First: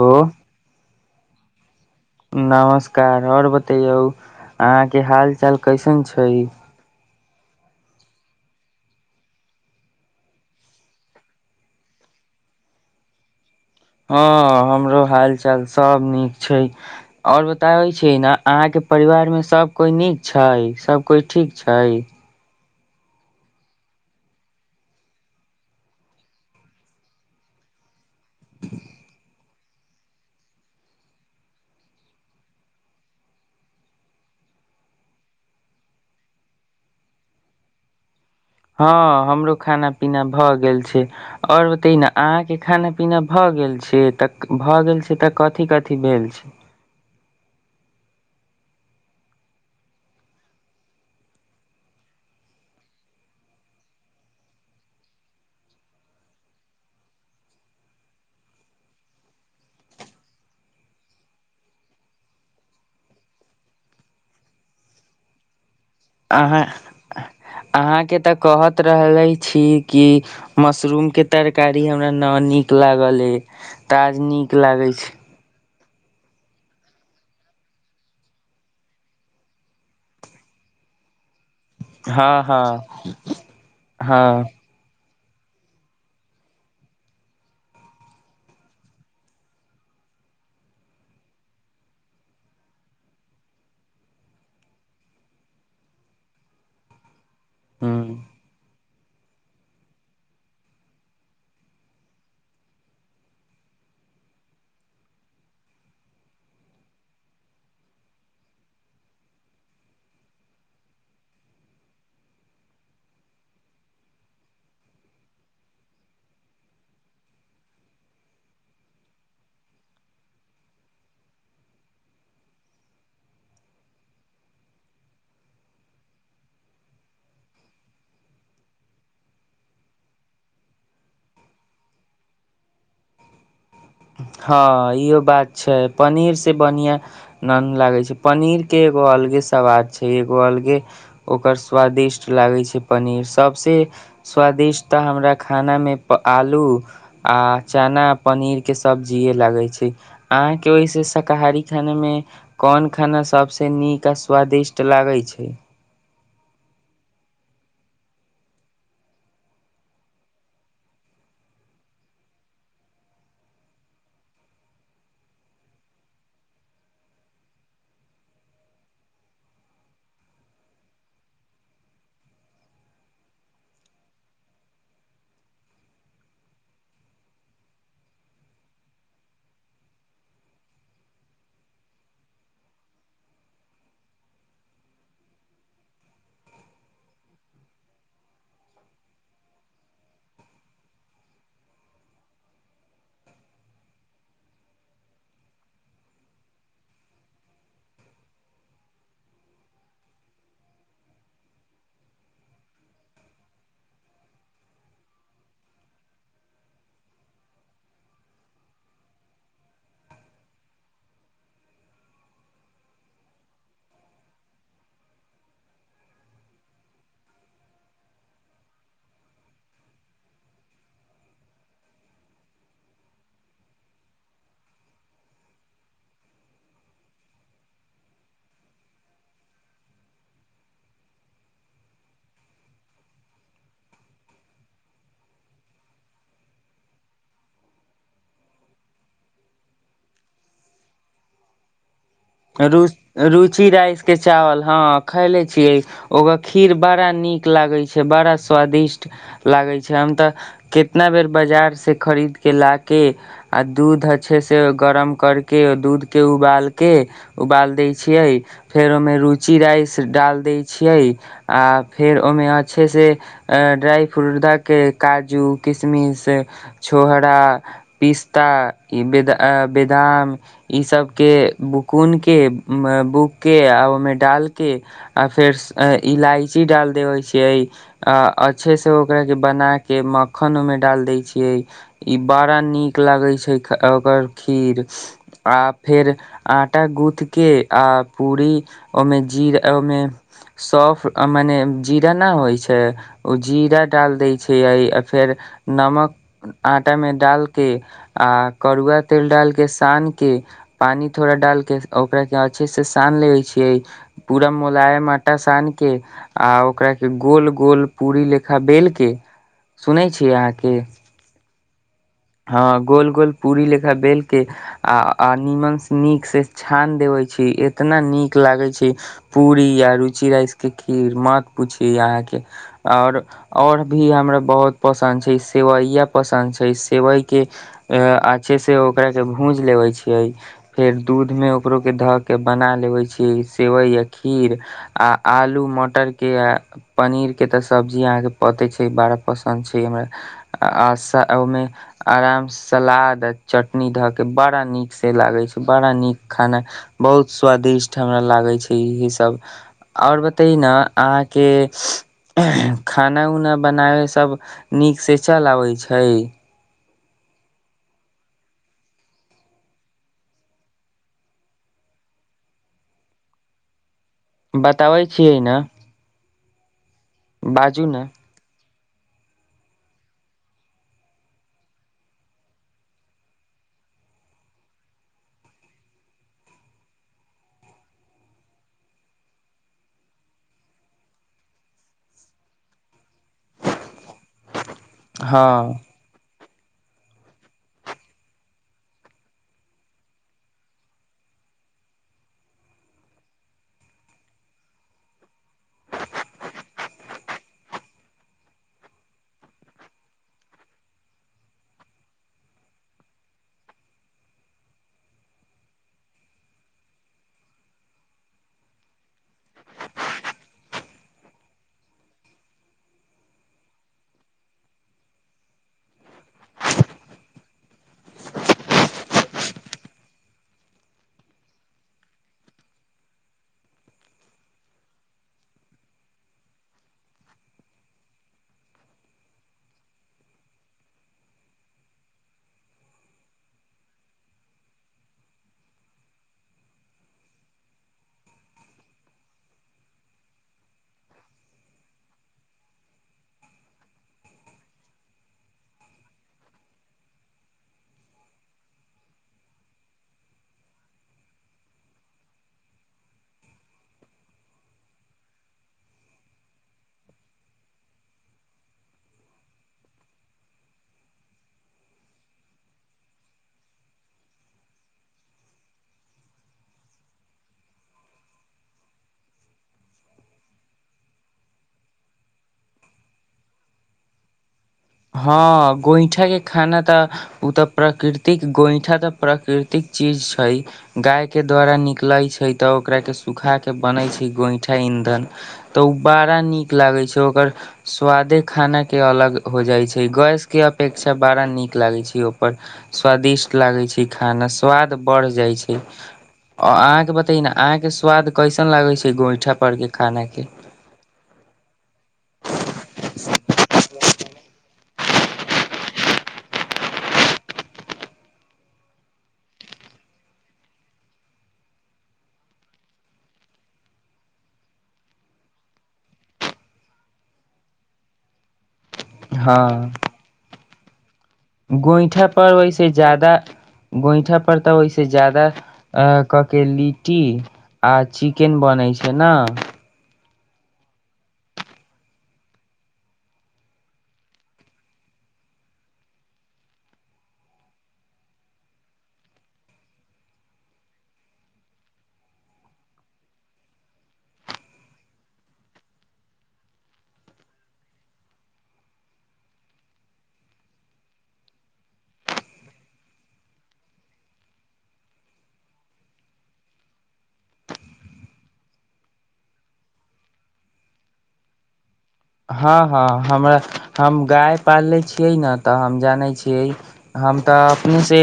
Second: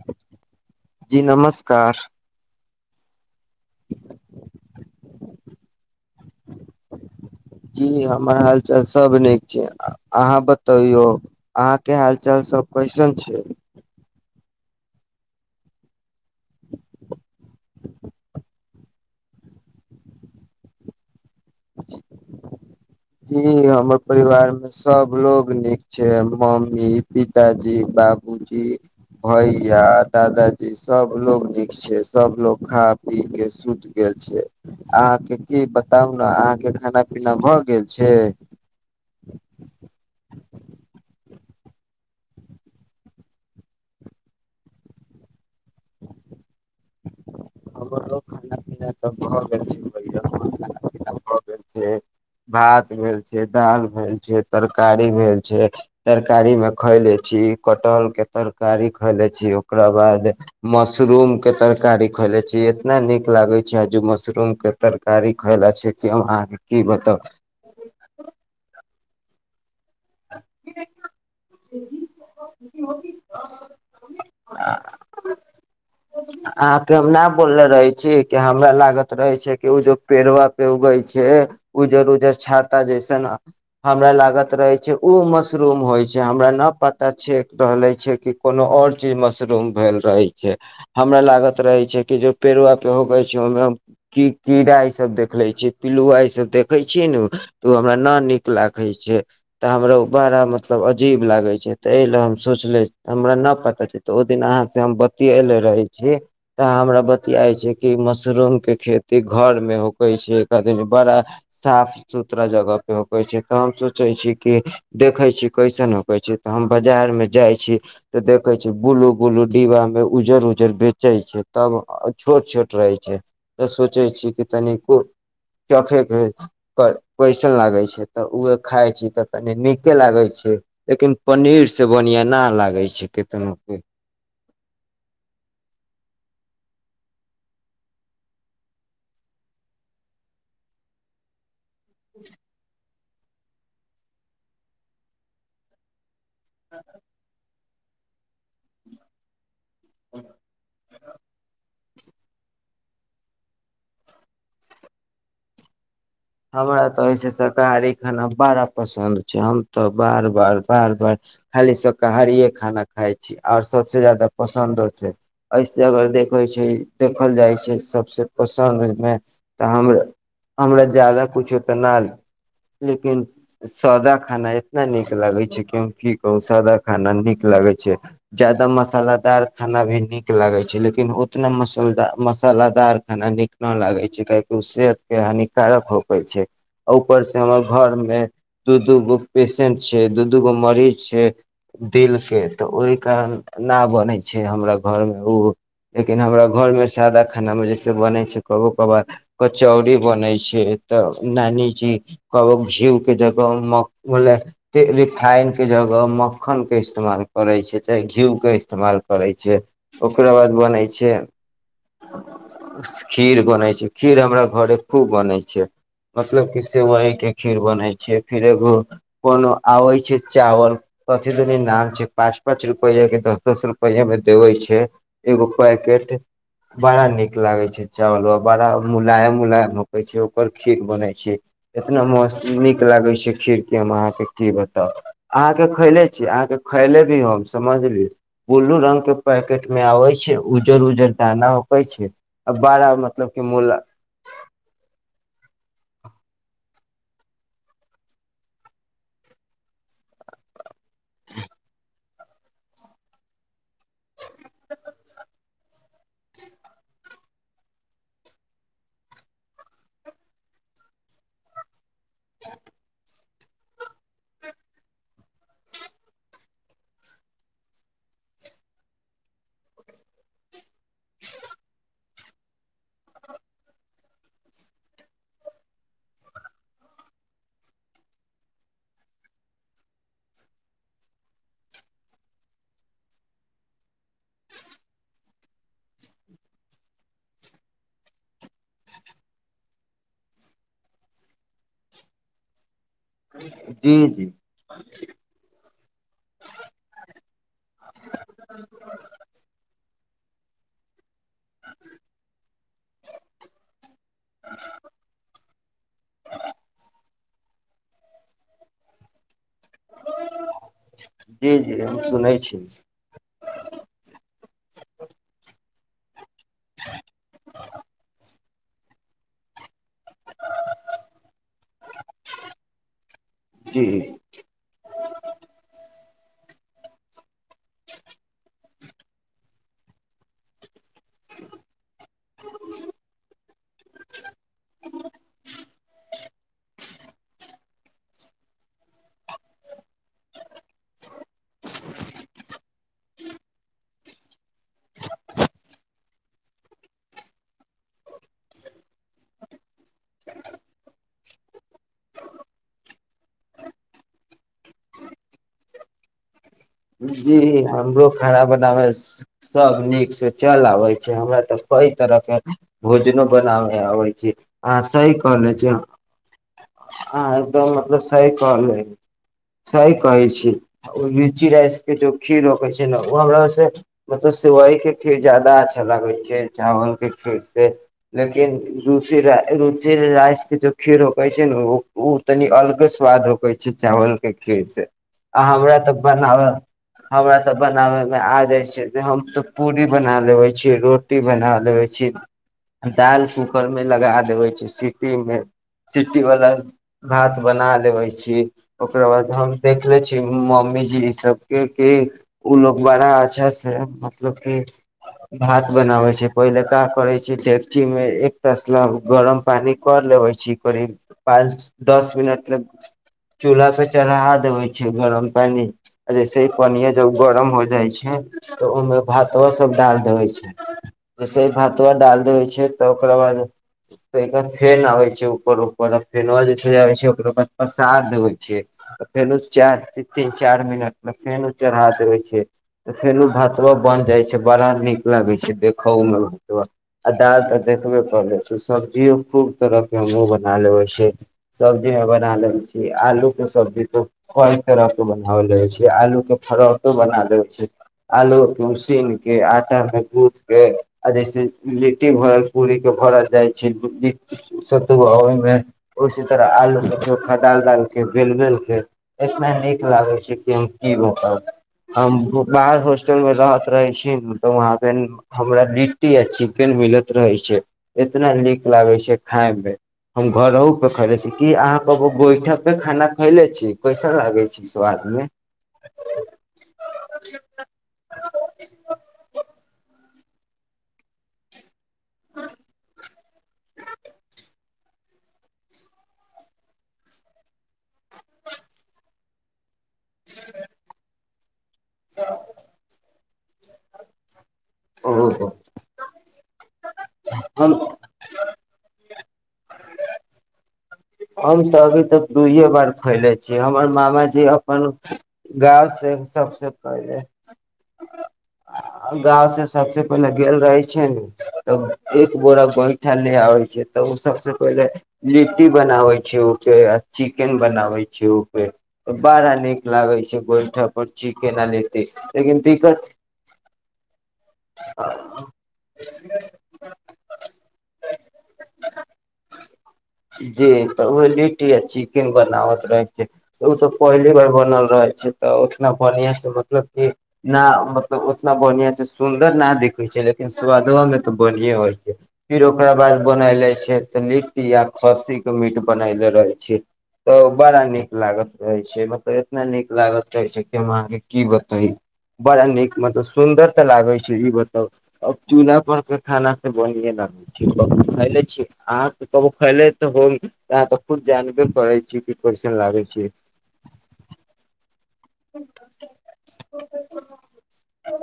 Hello जी नमस् कार। नमस्कार आओर बत तैयौ अहाँ के हाल चाल कैसन छै। जी हमर हालचाल सब नीक छै अहाँ बतैौ अहाँके हाल चाल सब कैसन छै। हँ हमरो हाल चाल सब नीक। छै आओर बताबै छै ने अहाँके। परिवार मे सब कोइ नीक छै सब। कोइ ठीक छै। ई हमर परिवार मे सब लोग नीक छै मम्मी पिताजी बाबूजी भैया दादाजी सब लोग नीक छै सब लोग खा पी के सुति गेल छै अहा के की बताउ ने अहा के खाना पीना भ गेल। छै। हँ हमरो खाना पीना भऽ गेल छै आओर ओते न। अहाँके खाना पीना भऽ गेल छै तऽ भऽ गेल छै तऽ। कथी कथी भेल छै। हमरो खाना पीना त भए गेल छै [inaudible] भात भेल छै दालि भेल छै तरकारी भेल छै तरकारी मे खैले छी कटहल के तरकारी खैले छी ओकरा बाद मशरूम के तरकारी। खले छी इतना नीक लागे छैज मशरूम के तरकारी खायलाे छै। कि हम अहाँ अहाँके की बताउ अहाँके तऽ कहत। रहले छी। कि मशरूम के तरकारी हमरा न नीक लागल अ त आज नीक लागै छै। अहाँके हम न बोलले रहे छी कि हमरा लागत रहे छै कि ओ जो पेड़वा पे उगै छै। उजर उजर हँ छाता हँ जैसन हमरा हँ लागत रहे छै। ओ मशरूम होइ छै हमरा नहि पता छेक रहलै छै कि कोनो आओर चीज मशरूम भेल रहैत छै। हमरा लागत रहे छै कि जे पेड़वा पे ऊगे छै ओहि मे की कीड़ा ई सब देखले छी पिलुवा इ सब देखे छी नु। तऽ ओ हमरा न ह नीक लाग। देखे छ तऽ हमरा उ बड़ा मतलब अजीब लागे छै ते ए ले हम सोचले हमरा न पता छै ते ओ दिन अहाँ से हम बतयले रहे। तऽ हमरा बतियाय छै कि मशरूम के खेती घर में होक छै एक आदम बड़ा साफ सुथरा जगह पे होक छै तऽ हम सोचे छी कि देखे छी कैसन होक छै तऽ हम बाजार में जाय छी त देखे छी ब्लू ब्लू डिबा मे उजर उ जे बेचै छै तब छोट छोट रहै छै तऽ सोचै छी कि तन चखैके कैसन लागै छै तऽ ओए खाइ छी तऽ तनी नीके लागै छै लेकिन पनीर से बढ़आँ नहि लागै छै केतनो भी। हँ इहो बात छै पनीर से बढ़िआ नन लागै छै पनीर के एगो अलगे सवाद छै एगो अलगे ओकर। स्वादिष्ट लागै छै। पनीर सबसँ स्वादिष्ट त हमरा खानामे। ब आलू आ। चना पनीर। के सब्जीेए लागे छै। अहाँके ओहिसँ शाकाहारी। खाने में कोन खाना सबस नीक आ स्वादिष्ट लागे छै। हमरा तऽ अइसे शाकाहारी खाना बड़ा पसन्द छै हम तऽ बार बार बार बार खाली शाकाहारिए खाना खाइ छी आओर सभसँ ज्यादा पसन्दो छै एहिसे अगर देखै छै देखल जाइ छै सभसँ पसन्दमे तऽ हम हमरा जादाा कुछो तऽ नहि लेकिन सादा खाना इतना नीक लागै छै कि की कहू सादा खाना नीक लागै छै जादाा मसालदार खाना भी नीक लागै छै लेकिन ओतना मसाल मसालदार खाना नीक नहि लागै छै काहेकि ओ सेहतके हानिक कारक हो छै ऊपर से हमर घर में दू दू गो पसेंट छै दू दू गो मरीज छै दिल के तऽ ओहि कारण न बनै छै हमरा घर में ओ लेकिन हमरा घर में सादा खाना मे जैसे बनै छै कबो कबार कचौड़ी बनै छै। तऽ नानीजी कह घयू के जगह रिफाइनक जगह मक्खन के इस्तेमाल करै छै चे घी के इस्तेमाल करै छै ओकरा बाद बनै छै खीर बनै छै खीर हमरा घरे खू। बनै छै मतलब की सेवई के खीर बनै छै फिर एगो कोनो आबे छै चावल कथी दनी नाम छै, पाँच- पाँच रुपआ में दस- दस रुपआ में देवे छै, एगो पैकेट बड़ा नीक लागे छै चावल बड़ा मुलायम-मुलायम। होइ छै ओकर खीर बनै छै इतना मस्त नीक लागै छै खीर क हम अहाँके की बताउ, अहाँके खैले छी अहाँके खैले भी हम समझली बुल्लू रङंगगके पैकेट में आबै छै उज्जर-उज्जर दाना उकै छै। आ रु, बड़ा मतलब के रुचि मुला राइस के चावल हँ। खयले छियै ओकर खीर बड़ा नीक लागै छै बड़ा स्वादिष्ट लागै छै, हम तऽ कितना बेर बाजारसँ खरीद कऽ ला कऽ। आ दूध अच्छे से गरम कर। के दूध के उबालके। उबाल दै छियै फेर ओहिमे रुचि राइस डालि दै छियै आ। फेर ओहिमे अच्छे से। ड्राइ फ्रूट दऽके काजू किशमिश छोहहारा पिस्ता बदाम ई सबके। कुन के बूक कऽ आ ओहि में डालि के आ फेर इलायची डालि दबै छियै, आ अच्छेसँ ओकराके बना कऽ मक्खन ओहिमे डालि दै छियै, ई बड़ा नीक लगै छै ओकर खीर आ फेर। आटा गूँथकेे आऽ पूड़ी ओहि में जीर ओहि में सॉफ मने जीरा नहि होइ छै। ओ जीरा जी डाल जी दै छै आ फेर। नमक आटा में डाल। के आ करुआ तेल डालके सान। के पानी। थोड़ा डालके ओकरा के अच्छे से सानि लेै छियै, पूरा मोलायम आटा सान के आ ओकरा के। गोल- गोल पूरी लेखा बेलके। सुनै छिय अहाँके। ज। ह गोल- गोल पूरी लेखा बेलके आ निमन। नीक से। छान देवे छी एतना नीक। लागै छै पूरी यर। रुचि राइस के खीर मत पूछि अहाँ के और, और जी भी हमरा बहुत पसन्द छै सेवैया। पसन छै। सेवइ के अच्छे से ओकरा के भूज लेबै छियै। फेर दूधमें ओकरोके धऽ के बना लेबै छी, सेवइ या खीर आ आलू मटर। पनीर के तऽ सब्जी पते छै, बड़ा पसन्द छै हमरा आ। आराम सलाद आ चटनी धऽ के बड़ा नीकसँ लागै छै, बड़ा नीक खाना बहुत स्वादिष्ट हमरा लागै छै, इह सभ आओर बतैय ने अहाँके खाना-उना बनाबै सभ नीकसँ चल आबै छै। जी हमरो खाना बनावे सब नीक से चल आबे छै, हमरा तऽ कई तरह के भोजनों बनाव आबे छै। आ बताबै सही छियै करले न छै। हँ एकदम बाजू मतलब न सही कहलै। सही कहै छी, लीची राइस के जो खीर रकै छै ने ओ हमरा से मतलब सेवइ के खीर ज्यदा अच्छा लागै छै, चावल के खीर से लेकिन रूचि राइस के जो खीर छै। ओ तनि अलगस। स्वाद होक छै चावल के खिर से आ हँ हमरा तऽ बनाब। हमरा तऽ बनाबयमे आ जाइ छै ते हम तऽ पूरी बना लेबै छीै रोटी बना लेबै छी दालि कूकरमे लगा देबै छीै सीटीमे सिटीवला भात बना लेबै छी ओकरा बाद हम देख ले छी मम्मीजी सबके कि ओ लोग बड़ा अच्छासे मतलब कि भात बनाबै छै पहिले का करै छै डेकचीमे एक तसला गरम पानी कर लेबै छी करीब पाँच दस मिनटल चूल्हापे चढ़ा देबै छै गरम पानि आ जैसेही पनीया जब गरम हो जाइ छै तऽ ओहमे भातवा सब डालि देबै छै जैसेही भातवा डालि देबै छै तऽ ओकरा बाद तहिखन फेन अबै छै उपर उपर आफेनवा जे चैल आबै छै ओकरो बाद पसार देबै छै फेनु चारि तीन चारि मिनट मे फेनु चढ़ा देबै छै फेनु भातवा बनि जाइ छै बड़ा नीक लागै छै देखहो मे ऊ भातवा आ दालि तऽ देखबे करै छै सब्जियो खूब तरह के हमूँ बन बना लेबै छी। सब्जी मे बना लैछी। आलू के सब्जी त कई तरह के बना लै छी। आलू के परौठो बना लै छै आलू के उसिनक के आटा मे गूंथ के आ जैसे लिट्टी भरल पूरी के भरल जाइ छै सतुआ वै उसी तरह आलूके चोखा डाल डाल के बेल बेलकेऽ एतना नीक लागै छै कि हम की बताऊ। हम ब बाहर होस्टलमे रहैत रहै छी ने तऽ वहाँपे हमरा लिट्टी आ चिकेन मिलैत रहै छै एतना नीक लागै छै खायमे हम घरहु पे खैले छी की अहाँ कबो गोईठा पे खाना खैले छी कैसन लागै छै? स्वाद मे हँ, गोइठा के खाना तऽ ओ तऽ प्रकृतिक गोइठा तऽ प्रकृत। क चीज छै, गाय के द्वारा निकलै छै तऽ ओकरा के सुूखा के बनै छै गोईठा ईंधन, तऽ ओ बड़ा नीक लागे छै ओकर स्वादे खाना के अलग। हो जाइ छै। गैस के अपेक्षा। बड़ा नीक। लागै छी ओपर स्वादिष्ट लागै छै खानास स्वाद ओ बढ़ जाय छै, ओ आहाँ के बत तैना हम अहांके स्वाद क कैसन लागै छै गोइठा पर के खाना के हम तऽ अभी तक दुूईये बार खैले छी, हमर मामाजी अपन गाँव से सबसे पहिले गाँव से सबसे पहिले गेल रहै छै ने तऽ एक बोरा गोइठा ले आबै छै तऽ ऊ सबसे पहिले लिट्टी बनाबै छै ऊपे आ चिकेन बनाबै छै ऊपे बड़ा हँ नीक लागे छै गोइठा पर चिकेन आ लिट्टी से लेकिन से दिक्कत जादा गोइठा पर तऽ ओहिसे ज्यादा कके लिट्टी आ चिकेन बनै छै ना जी, तऽ ऊहे लिट्टी आ चिकेन बनाबत रहै छै तऽ ऊ तऽ पहिली बार बनल रहै छै तऽ उतना बढ़िआँसे मतलब कि ना मतलब उतना बढ़िआँ से सुन्दर ना दिखै छै लेकिन सु्वदवामें तऽ बढ़िएँ होइ छै फेर ओकरा बाद बनयले छै तऽ लिट्टी या खस्सीके मीट बनयले रहै छियै तऽ बड़ा नीक लागैत रहै छै मतलब एतना नीक लागैत रहै छै कि हम अहाँकें की बतईयई बड़ा नीक मतलब सुन्दर तऽ लागै छै ई बताउ अब चूल्हा पर के खाना तऽ बढ़िए लागै छै। कबु खैले छी अहां अबु खैले त होब अहाॅं त खुद जानबे करै छी। कि कैसन हँ लागै हँ छै हमरा हम गाय पालले छी छियै ने तऽ हम जानै छियै हम तऽ अपनेसे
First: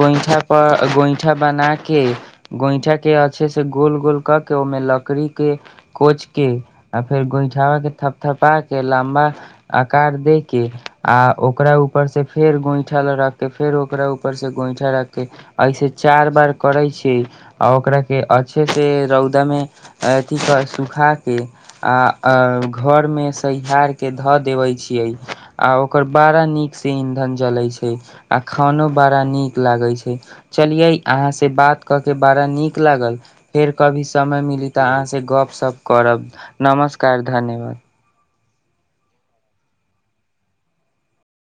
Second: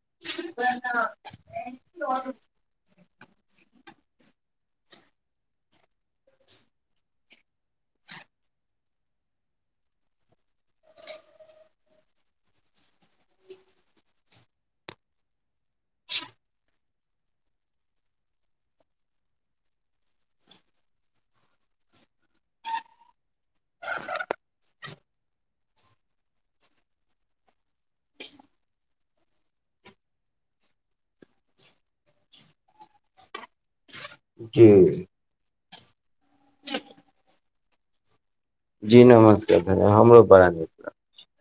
गोइंठा पर गोइंठा बनाके गोइंठाके अच्छे से गोल गोल कऽ के ओमे लकड़ी के कोच के आ फेर गोइठाबा के थप थपा के लम्बा आकार दे के आ ओकरा ऊपर से फेर गोइंठाला रख के फेर ओकरा ऊपर से गोइंठा रख के ऐसे चार बार करै छी के आ ओकराके अच्छे से रौदामे अथीक सुखाके आ अ घरमे सहिहारके धऽ देबै छियै आ ओकर बड़ा नीकसे ईंधन जलै छै आ खानो बड़ा नीक लागै छै। चलियै अहाँसे बात कऽ के बड़ा नीक लागल फेर कभी समय जी मिली तऽ अहाँसे गप सप करब, नमस्कार धन्यवाद। जी नमस्कार धन्य हमरो बड़ा नीक